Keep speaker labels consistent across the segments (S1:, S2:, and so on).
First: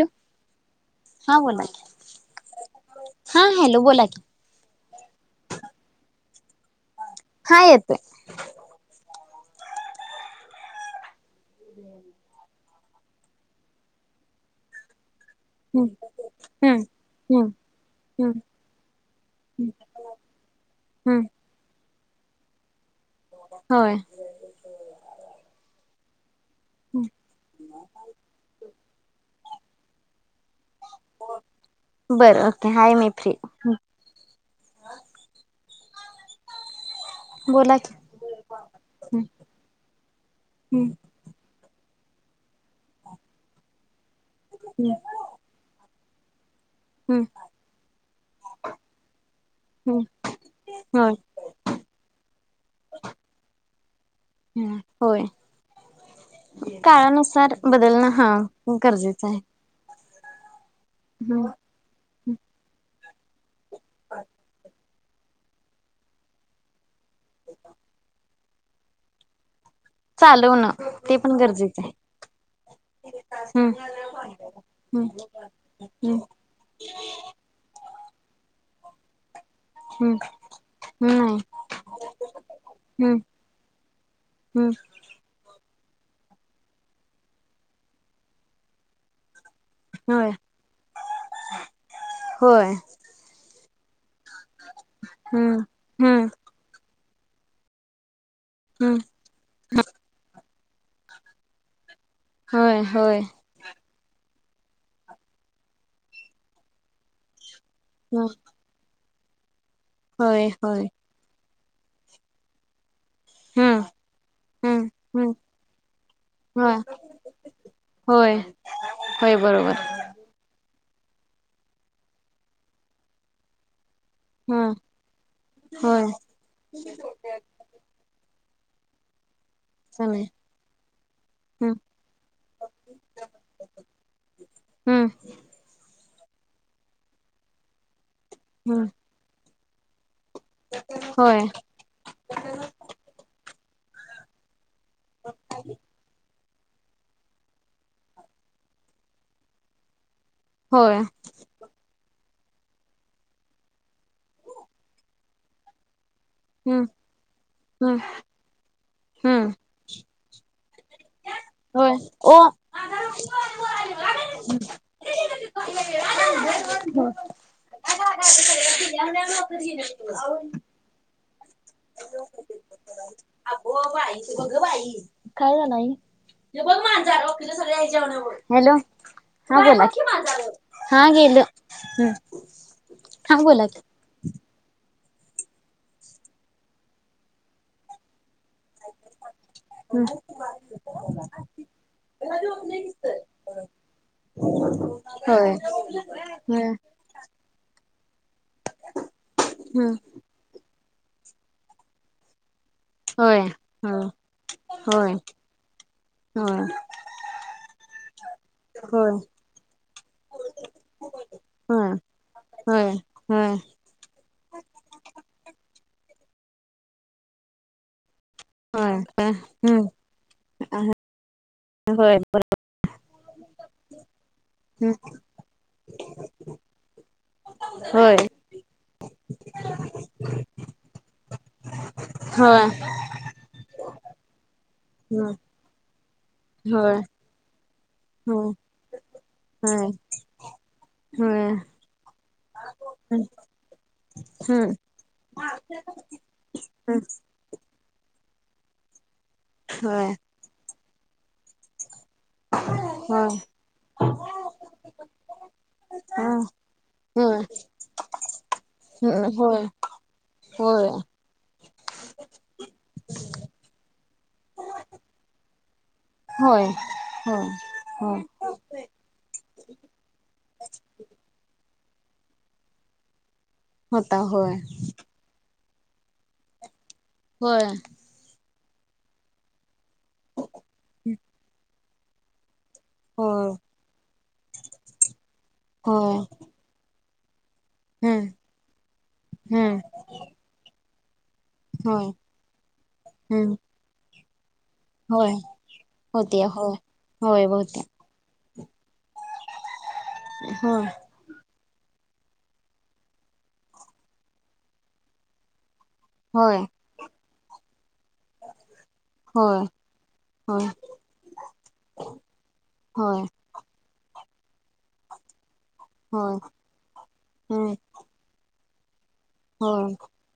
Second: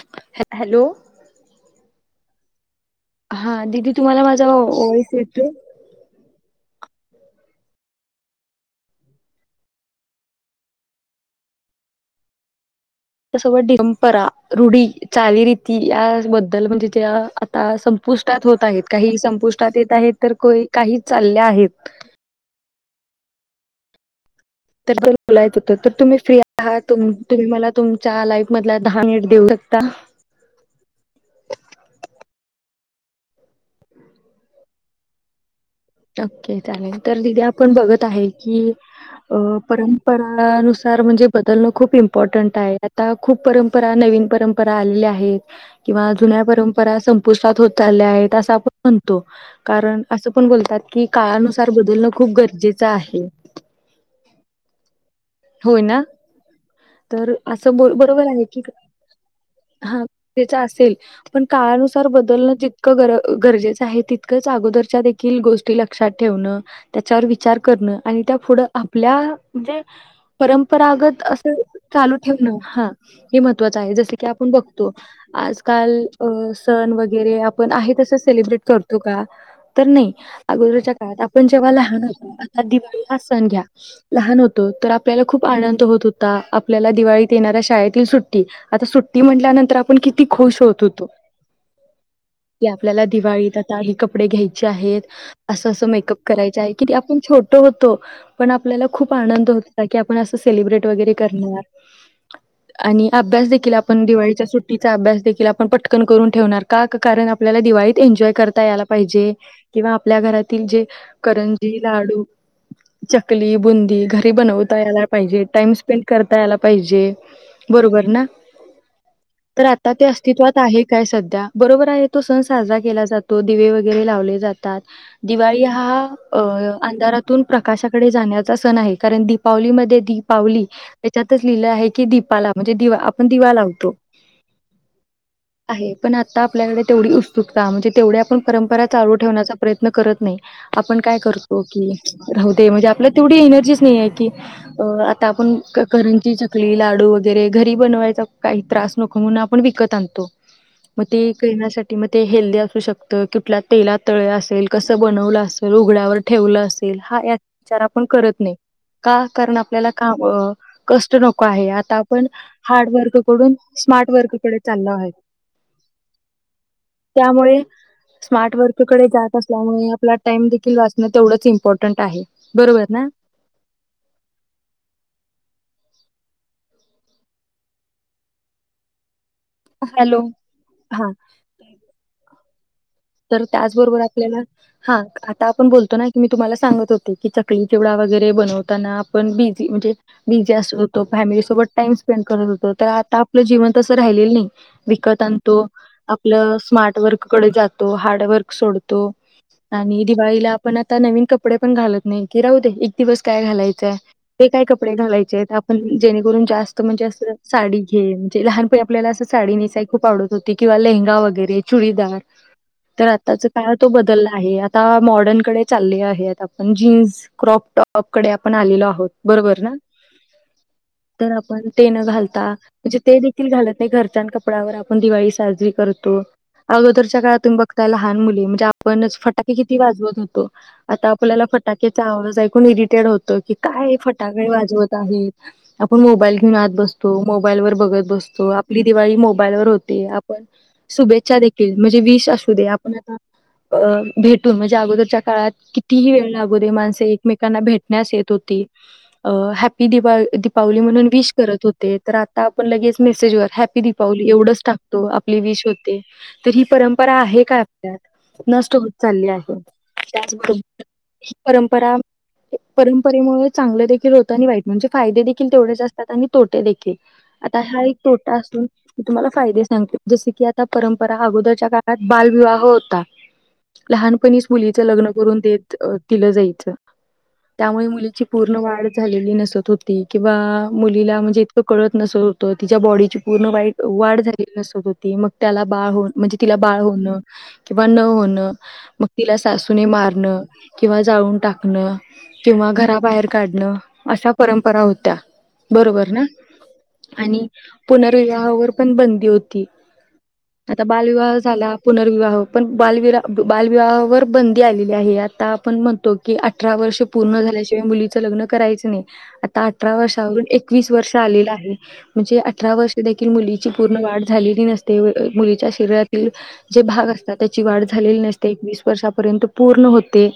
S1: Hello
S2: hello
S1: हा बोला.
S2: हा
S1: हॅलो
S2: दिदी
S1: बोला की
S2: तुम्हाला माझा वाॅईस येतोय.
S1: हा येतोय. [inaudible]
S2: [unintelligible] चालीरीती
S1: हम्म
S2: या बद्दल
S1: हम्म
S2: म्हणजे ज
S1: हम्म
S2: आता
S1: हम्म
S2: संपुष्टात होत आहेत. काही संपुष्टात येत आहेत. तर कोही काही
S1: हम्म
S2: चालल्या आहेत.
S1: होय.
S2: [unintelligible] हा तुम तुम्ही मला तुमच्या लाईफ मधला दहा मिनिट देऊ शकता.
S1: [unintelligible] बरं ओके हाय मे फ्री.
S2: [unintelligible] ओके चालेल तर दीदी आपण
S1: बोला की
S2: बघत आहे की
S1: हम्म
S2: अ परंपरानुसार
S1: हम्म
S2: म्हणजे बदल हो खूप इम्पॉर्टंट आहे आता खूप परंपरा नवीन परंपरा [unintelligible] आलेल्या आहेत किंवा जुन्या परंपरा
S1: हम्म
S2: संपुष्टात होत चाल्या आहेत अस आपण म्हणतो कारण
S1: हम्म
S2: अस पण बोलतात की
S1: होय
S2: काळानुसार बदलणं खूप गरजेचं आहे.
S1: हम्
S2: [unintelligible] होय ना
S1: [unintelligible]
S2: तर
S1: काळानुसार
S2: असं ब
S1: बदलणं
S2: बरोबर
S1: हा
S2: आहे की
S1: गरजेचं आहे
S2: हा त्याच असेल पण
S1: हम्म
S2: काळानुसार बदलणं जितकं गर गरजेचं आहे तितकंच अगोदरच्या देखील गोष्टी लक्षात ठेवण त्याच्यावर विचार करणं आणि त्या पुढं आपल्या म्हणजे
S1: चालवणं ते
S2: परंपरागत
S1: पण
S2: असं
S1: गरजेचं आहे
S2: चालू ठेवणं हा हे महत्त्वाचं
S1: हम्म
S2: आहे जस की आपण बघतो
S1: हम्म
S2: आजकाल सण वगैरे आपण आहे तस सेलिब्रेट करतो का? तर नाही
S1: हम्म
S2: अगोदरच्या काळात
S1: हम्म
S2: आपण जेव्हा लहान होत आ दिवाळी ह
S1: हम्म
S2: सण घ्या लहान होतो
S1: हम्म
S2: तर आपल्याला खूप आंनंद होत होता आपल्याला दिवाळीत येणाऱ्या शाळेतील सुट्टी आता सुट्टी म्ह आपनं किती
S1: होय
S2: खुश होत होतो
S1: होय
S2: आपल्याला दिवाळीत हे कपडे घ्यायचे आहेत
S1: हम्म
S2: असं असं मेकअप
S1: हम्म
S2: करायच आहे किती आपण छोट होतो. पण आपल्याला
S1: हम्म
S2: खूप आनंद होत आणि असा सेलिब्रेट वगैरे करण
S1: होय होय
S2: आपण दिवाळीच्या सुट्टीचा अभ्यास देखील आपण पटकन करून ठेवणार का कारण आपल्याला दिवाळीत एन्जॉय करता यायला पाहिजे किंवा आपल्या
S1: होय
S2: घरातील जे
S1: होय
S2: करं लाडू चकली
S1: हम्म
S2: बुंदी घरी बनवत
S1: हम्म हम्म
S2: टाइम स्पेंड करता यायला
S1: होय
S2: पाहिजे बरोबर ना
S1: होय होय
S2: तर
S1: बरोबर
S2: आता ते अस्तित्वात आहे काय सध्या बरोबर आहे तो सण साजरा केला जातो दिवे वगै लावले
S1: हम्म
S2: जातात दिवाळी हा
S1: होय
S2: अंधारातून प्रकाशकडे, सण आहे कारण दी पावलीमध्ये दी
S1: समय
S2: पावली त्याच्यातच लिहिलं
S1: हम्म
S2: आहे की दीपाला म्हणजे दिवा आपण दिवा लावतो [inaudible]
S1: हम
S2: आहे पण [inaudible] आता आपल्याकडे तेवढी उत्सुकता म्हणजे तेवढ्या आपण परंपरा
S1: हम्म
S2: चालू ठेवण्याचा प्रयत्न करत नाही आपण काय
S1: होय
S2: करतो की राहू दे म्हणजे आपल्या तेवढी एनर्जीच नाही आहे की, अ आता आपण करंजी, चकली चकली लाडू वगैरे घरी बनवायचा काही त्रास नको, म्हणून आपण विकत आणतो.
S1: होय
S2: मग [inaudible] ते करण्यासाठी म ते हेल्दी असू शकतं कुठल्या तेलात तळे असेल कसं बनवलं असेल उघड्यावर ठेवलं
S1: हम्म
S2: असेल हा विचार
S1: हम्म
S2: आपण करत नाही का
S1: हम्म
S2: आपल्याला नको आहे आता
S1: होय
S2: आपण
S1: ओ
S2: हार्ड वर्ककडून स्मार्ट वर्ककडे चाललो आहे. त्यामुळे
S1: [unintelligible]
S2: स्मार्ट वर्ककडे जात असल्यामुळे आपला टाइम देखील वाचणं तेवढंच इम्पॉर्टन इम्पॉर्टंट आहे बरोबर ना
S1: हो बघ बाई! खाय का नाही? बघ मांजार ओकिल सगळ ह्यावर हॅलो! [unintelligible] बघ की
S2: हॅलो.
S1: मांजार हा गेलं [inaudible] हा
S2: तर
S1: बोला की
S2: त्याचबरोबर आपल्याला हा आता आपण बोलतो ना की मी तुम्हाला सांगत होते की चकली चिवडा वगैरे. ते बनवताना आपण बिझी म्हणे
S1: हम्म
S2: बिझी असत होतो टाइम स्पेंड करत. होतो आपलं जीवन तस राहिलेल नाही विकत
S1: होय
S2: आणतो आपलं
S1: हम्म
S2: स्मार्ट वर्ककडे जास हार्डवर्क सोडतो
S1: हम्म
S2: आणि दिवाळीला आपण आता नवीन कपडे पण घालत नाही की राहू दे एक दिवस
S1: होय
S2: काय घालायचंय
S1: हम्म
S2: ते काय कपडे
S1: होय
S2: घालायचे आपण जेणेकरून
S1: होय
S2: जास्त म्हणजे अस साडी घ म्हणजे लहानपनी आपल्याला अस साडी नेसायला खूप आवडत होती किंवा लेहंगा वगैरे
S1: होय
S2: चुडीदार
S1: होय
S2: तर आताचा
S1: होय
S2: काळ तो बदलला आहे आता मॉडर्नकडे चालले आहे आ आपण जीन्स क्रॉपटॉप डे आपण आलेलो
S1: होय
S2: आहोत
S1: होय
S2: बरोबर ना
S1: हम्म
S2: तर आपण ते न
S1: होय
S2: घालता म्हणजे ते देखील घालत नाही घरच्यांन कपडावर आपण दिवाळी साजरी करतो आगोदरष काळ तुम
S1: होय
S2: लहान मुली म्हणजे आपण फटाके किती वाजवत होतो आता आपल्याला फटाकेचा आ
S1: होय
S2: रिटेड होतो की काय फटाके वाजवत आप मोबाईल घेऊ आता
S1: होय होय
S2: बसतो मोबाईलवर बघतो ो आप दिळी मोल व
S1: होय
S2: होते आपण शुभेच्छा
S1: होय
S2: देीले आपण आता अ भेटून
S1: हम्म
S2: म्हणजे अगोदरच्या काळात कितीही वेळ लागू दे
S1: हम्म
S2: माणसे एकमेकांना भेटण्यास येत होती हॅपपी
S1: होय
S2: दपावली म्हणून विश करत होते तर आता आपण लगेच
S1: होय
S2: मेसेजवर हॅप्पी दीपावली एवढच टाकतो आपली विश होते
S1: हं
S2: तर ही परंपरा आहे
S1: होय
S2: ल्या नष्ट होत चालली
S1: हं
S2: आहे
S1: होय
S2: त्याचबरोबर
S1: होय
S2: ह परंपरा परंपरेमुळे चांगले देखील होत आणि वाईट म्हणजे फायदे देखील तेवढच
S1: होय
S2: तोेील
S1: होय
S2: आता हा एक
S1: होय
S2: तोटा असूनी तुम्हाला फादे सांगतो जस की आता अगोदरच्या का बालविवाह होता
S1: होता
S2: लहानपणीच
S1: होय
S2: मुलीचं लग्न करून देत तलं जायचं
S1: होय
S2: त्यामुळे मुलीची पूर्ण वाढ झालेली नसत होती किंवा मुलीला म्हणजे इतकं कळत नसत होत तिच्या बॉडीची पूर्ण वाई वाढ झाली नसत होती मग त्याला बाळ होऊन
S1: होय
S2: म्हणजे तिला बाळ होणं किंवा न
S1: होय हं
S2: होणं मग तिला
S1: हं
S2: टाकण
S1: होय
S2: किंवा घराबाहेर
S1: हं
S2: काढणं परंपरा होत्या
S1: होय
S2: बरोबर ना
S1: होती होय होय
S2: आणि
S1: बहुतेक
S2: पुनर्विवाहावर पण बंदी होती आता
S1: होय
S2: बालविवाहा झाला पुनर्विवाह पण बालवि बालविवाहावर बंदी आलेली आहे आता आपण म्हण की
S1: होय
S2: अठरा वर्ष पूर्ण झाल्याच्या मुली क
S1: होय
S2: आ अ वष
S1: होय
S2: वर्ष म्हण अ व
S1: होय
S2: मुलीची पूर्ण वाढ झालेली नसते मुली
S1: होय
S2: जे भाग असतात त्याची
S1: हं
S2: वाढ झालेली नसते एकस वर्ष पूर्ण
S1: होय
S2: होते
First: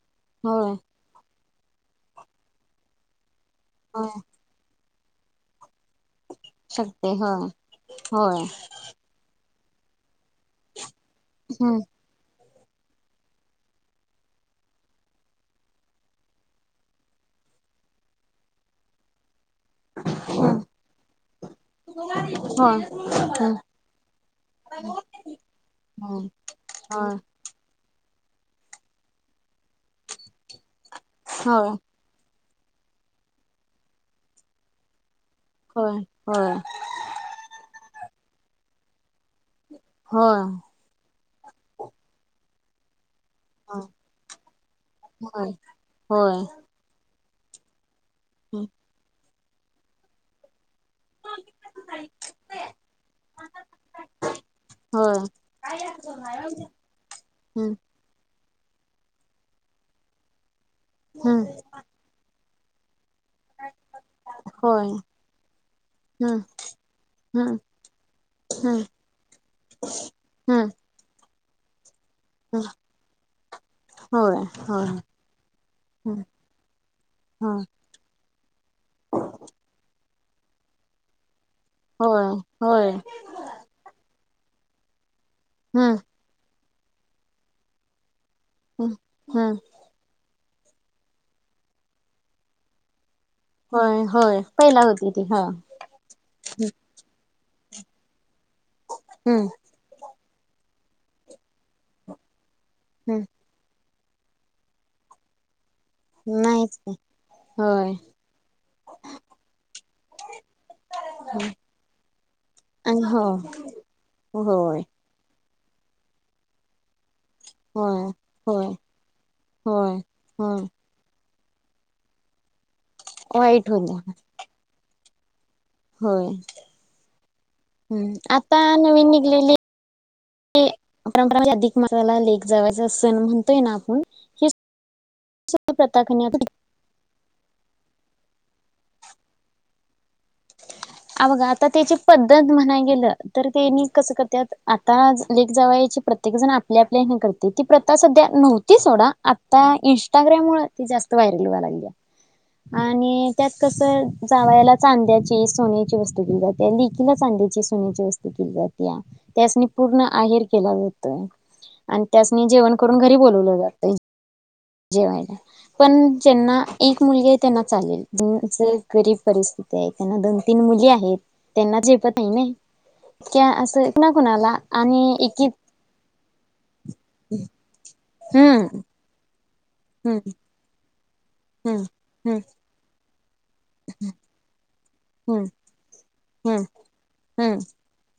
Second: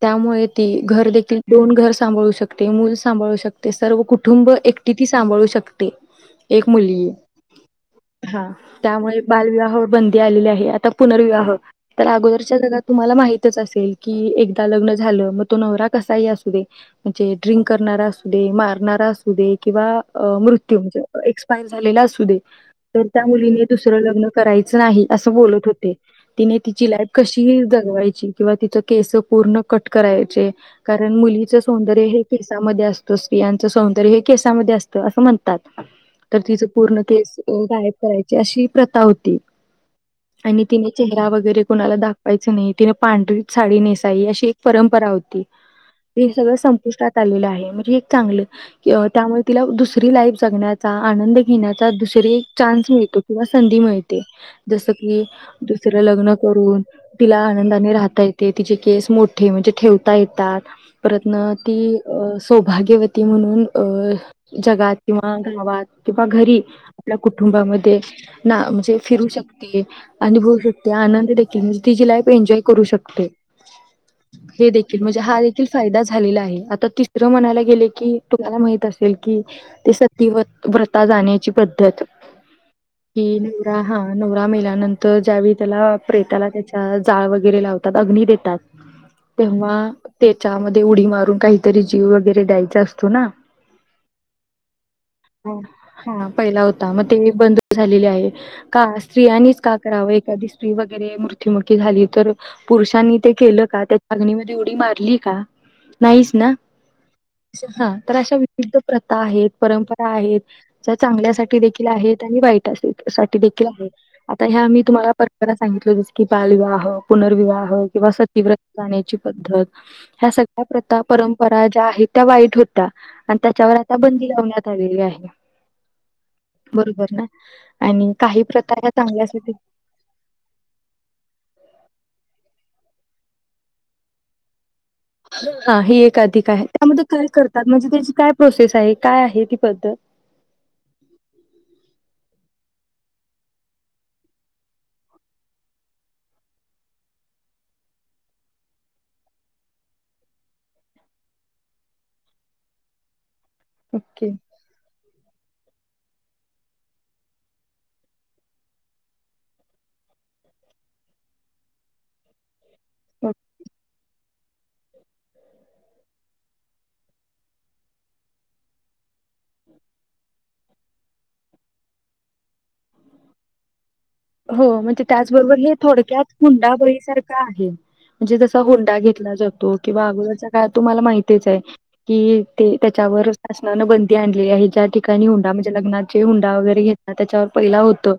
S2: त्यामुळे ती
S1: होय
S2: घर देखील दोन घर सांभाळू शकते मूल सांभाळू शकते सर्व
S1: होय
S2: कुटुंब एकटी ती सांभाळू शकते मु
S1: शकते होय
S2: ह
S1: होय
S2: त्यामुळे बालविवाहा ब आ आहे आता पुनर्विवाह
S1: हं
S2: अगोर जात तुम्हाला माहच असेल की एकदा लग्न झालं मग तो नव कसाही असू दे म्हणजे ड्रिंक करणारा असू दे मारणार असू दे किंवा
S1: हं
S2: मृत्यू म्हणज एर झाला अस दे
S1: होय
S2: त्या
S1: हं
S2: मुली दुसरं लग्न करायच नाही अस बोलत होते
S1: हं
S2: तिने तिची लाईफ कशी जगवायची किंवा तिच केस पूर्ण कट करायचे कारण मुलीच
S1: होय
S2: सौंदर्य हे केसामध्ये असतो स्तियाचं सौंदर्य हे केसामध्ये असतं असं म्हणत
S1: होय
S2: तर
S1: होय
S2: तिच पूर्ण केस गायब करायची अशी प्रथा होती
S1: होय
S2: आणि तिने चेहरा वगैरे कोणाला दाखवायच नाही तिने पांढरी साडी
S1: होय
S2: नेसाई अशी एक परंपरा होती
S1: होय
S2: ते
S1: होय
S2: सगळं संपुष्टात आहे म्हणजे एक चांगलं
S1: होय
S2: त्यामुळे तिला दुसरी लाईफ जण्यात आनंद घेण्याचा दुसर चान्स मिळतो किंवा संधी मिळते जस
S1: होय
S2: की दुसरं लग्न करून तिला
S1: हम्म
S2: आनंदाने राहत म्हण ठे यात त
S1: हम्म
S2: त म्हणून अ
S1: होय
S2: जगात किंवा गावात किंवा
S1: हम्म
S2: घरी आपल्या
S1: हम्म
S2: कुटुंबामध्ये ना
S1: हम्म
S2: म्हणजे फिरू शकते अनुभवू
S1: हम्म
S2: शकते आनंद देखील तिचीी लाईफ एन्जॉय
S1: हम्म
S2: करू शकते
S1: होय.
S2: हे
S1: होय
S2: देखील म्हणजे हा देखील फायदा
S1: हम्म
S2: झालेला आहे. आता तिसरं म्हणायला
S1: होय
S2: गेले की, तुम्हाला माहित असेल की- ते, सती व्रता जाण्याची पद्धत
S1: होय होय
S2: ह- हा नवरा मेल्यानंतर, ज्यावेळी त्याला
S1: हम्म
S2: प्रेताला त्याच्या जाळ वगैरे लावतात. अग्नी देत-
S1: हम्म हम्म
S2: तेव्हा त्याच्यामध्ये उडी मारून, काहीतरी जीव वगैरे द्यायचा असतो ना.
S1: होय होय पहिला होती ती हा
S2: हा पहिला होता मग ते- बंदच झालेले आहे. का
S1: हम्म
S2: स्त्रियांनीच का कराव- कधी श्री वगैरे मृत्युमुखी झाली तर, पुरुषांनी
S1: हम्म
S2: ते केलं का? अग्नी मध्ये उडी मारलीय का?
S1: नाहीच की-
S2: हा
S1: होय
S2: तर अशा विविध प्रथा आहेत. परंपरा आहेत. ज्या चांगल्यासाठी देखील आहेत. वाईट
S1: आणि हो
S2: साठी दे आहे. आता ह्या
S1: होय
S2: मी तुम्हाला परंपरा सांगितल जस की बालविवाह, पुनर्विवाह
S1: होय
S2: किंवा सतीव्रत
S1: होय
S2: जाण्याची पद्धत,
S1: होय
S2: ह्या
S1: होय
S2: सगळ्या प्रथ परं- परंपरा ज्या आहेत. त्या वाईट होत्या, आणि
S1: वाईट
S2: त्याच्यावर आता
S1: होत्या
S2: बंदी लावण्यात आलेली आहे.
S1: होय
S2: बरोबर ना आणि-
S1: हम्म
S2: काही
S1: आता
S2: प्रथा ह्या
S1: नवीन
S2: चांगल्यासाठी
S1: निघलेले परंपरा म्हणजे, अधिक मसाला लेक जावय- म्हणतय आप [unintelligible]
S2: हा ही एक अधिक आहे. त्यामध्ये काय करतात. म्हणजे, त्याची काय प्रोसेस आहे. काय आहे ती पद्धत,
S1: अ बघा आता त्याची पद्- पद्धत म्हणाय गेलं तर, त्यांनी कसं करत्यात आता लेक जावयाची प्रत्येक जण आपल्या आपल्या ह्यानी करत्यात- ती प्रथा सध्या नव्हती सोडा, आता इंस्टाग्राम मुळं ती जास्त व्हायरल व्हायला लागली. आणि त्यात कस,
S2: ओके.
S1: जावायाला चांद्याचं सोन्याची वस्तू केली जात्या, लेकीला चांद्याची, सोन्याची वस्तू केली जात्या. त्यासनी पूर्ण आहेर केल्या जातंय आणि त्यासनी जेवण करून घरी बोलवलं जातयं. जेवायाला पण जेंना एक मुलगी आहे त्यांना चालेल, ज जे गरीब परिस्थिती आहे, त्यांना दोन, तीन मुली आहेत त्यांना झेपत नाहीये त्या ना कुणाला
S2: हो, म्हणजे
S1: आणि एकी
S2: त्याचबरोबर हे थोडक्यात हुंडाबळीसारखं आहे. जे जसा
S1: हम्म
S2: हुंडा घेतला जातो किंवा
S1: हम्म
S2: अगोदरच्या कळत तुम्हाला तेच आहे
S1: हम्म हम्म
S2: की त्याच्यावर शासनाने बंदी आणली आहे. ज्या ठिकाणी
S1: हम्म
S2: हुंडा म्हणजे लग्नात हुंडा वगैरे घेतला त्याच्यावर पहिला होतो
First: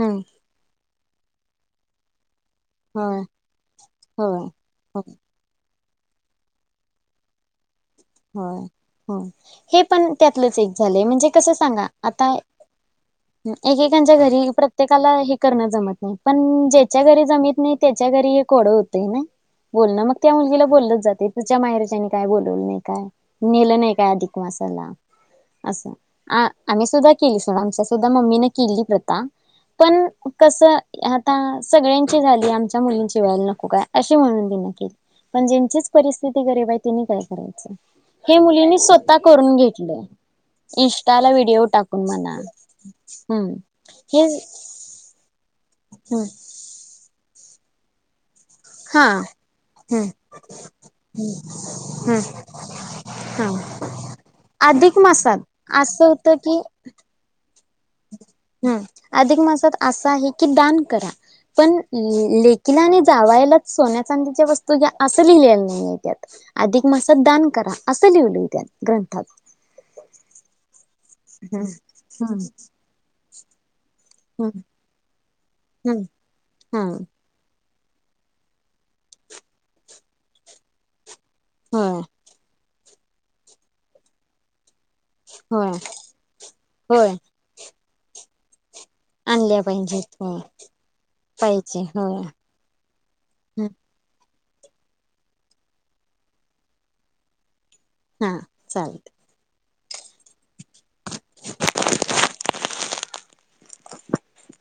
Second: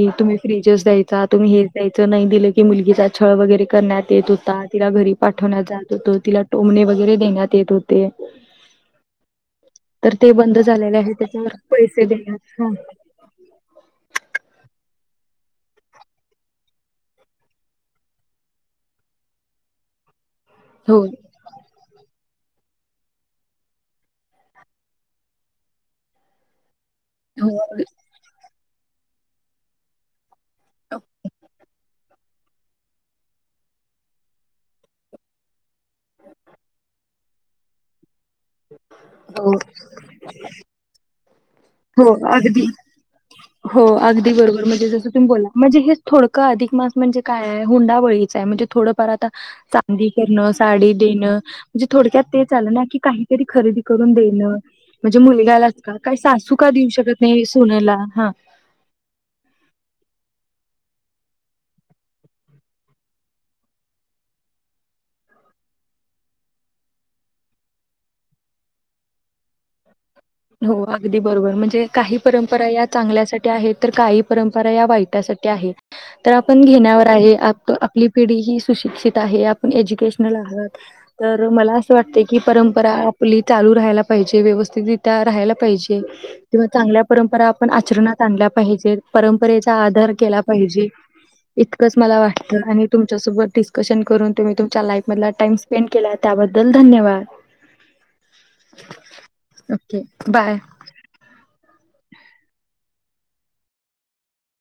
S1: हम.
S2: फ्रीझच द्यायचा, तुम्ही हेचं द्यायचं, नाही दिलं की की मुलगीचा
S1: होय
S2: छळ वगैरे करण्यात येत
S1: होय
S2: होता, तिला
S1: होय
S2: घरी पाठवण्यात जात तो तिला टोमणे वगैरे देण्यात येत हो
S1: होय हो, हे पण
S2: तर ते
S1: त्यातलंच
S2: बंद
S1: एक
S2: झालेले
S1: झालंय,
S2: आहे
S1: म्हणजे कसं
S2: त्याच्यावर
S1: सांगा?
S2: पैसे
S1: आता
S2: देण्यात हां.
S1: ह एकेकांच्या घरी प्र प्रत्येकाला हे करणं जमत नाही, पण ज्याच्या घरी जमत नाही त्याच्या घरी एक कोडं होतंय ना. बोलण मग त्या मुलगीला बोल लं
S2: हो
S1: जातंय, तिच्या माहेरच्यांनी काय बोलवलं नाही. काय, नेलं नाही काय अधिक मासाला, असं आ आम्ही सुद्धा केली
S2: हो
S1: सोड, आमच्या सुद्धा मम्मीनं केली प्रथा, पण कसं, आता सगळ्यांची झाली, आमच्या मुलींची वेळेला नको काय, अशी म्हणून तिनं केली. पण ज्यांचीच परिस्थिती गरीब आहे तेनी काय करायचं? हे मुलीनी स्वतः
S2: हो
S1: करून घेतलं, इन्स्टाला विट
S2: हो अगदी, हो अगदी
S1: हे
S2: बरोबर, म्हणजे जसं तुम्ही बोलला म्हणजे हेच
S1: हम्म
S2: थोडंकं अधिक मास म्हणजे काय हाय हुंडाबळी. म्हणजे
S1: हा
S2: थोडफार आता चांदी
S1: हम्म
S2: करण साडी देण म्हणजे थोडक्यात
S1: हम्म
S2: तेचं आलं ना की काही
S1: हा
S2: खरेदी करून देणं,
S1: अधिक
S2: म्हंजे
S1: मासात
S2: मुलग्याला,
S1: असं
S2: काय
S1: होतं
S2: सासू
S1: की
S2: का देऊ शकत नाही सुनेला, हा
S1: हम्म, अधिक मासांत असं आहे की, दान करा. पण लेकीला आणि जावायलाचं सोन्या चांदीच्या वस्तू ह्या असं लिहिलेलं नाहीय त्यात. अधिक मासात दान करा असं लिवलंय त्यात ग्रंथात.
S2: [inaudible] हो. अगदी बरोबर,
S1: हम्म
S2: म्हणजे काही परंपरा या चांगल्यासाठी आहेत तर काही परंपरा या वाईटा साठी आहेतं.
S1: हम्म
S2: तर आपण
S1: हम्म
S2: घेण्यावर आहे. आ त आपली पिढी ही सुशिक्षित आहे, आपण एज्युकेशनल आहोतं. तर मला
S1: हा
S2: असं वाटतंय की, परंपरा आपली चालू राहायला पाहिजे व्यवस्थित त्या राहायला
S1: होय होय
S2: पाहिजे किंवा चांगल्या
S1: होय
S2: परंपरा आपण आचरणात आणल्या पाहिजे.
S1: आणल्या
S2: परंपरेचा आधार
S1: पाहिजेत होय
S2: केला पाहिजे.
S1: पाहिजे
S2: इतकंच मला
S1: होय
S2: वाटत, आणि तुमच्यासोबत डिस्कशन करून तुम्ही तुमच्या लाईफमधला टाईम स्पेंड केला त्याबद्दल धन्यवाद.
S1: हा, चालेल.
S2: Okay bye. [inaudible]
S1: [inaudible]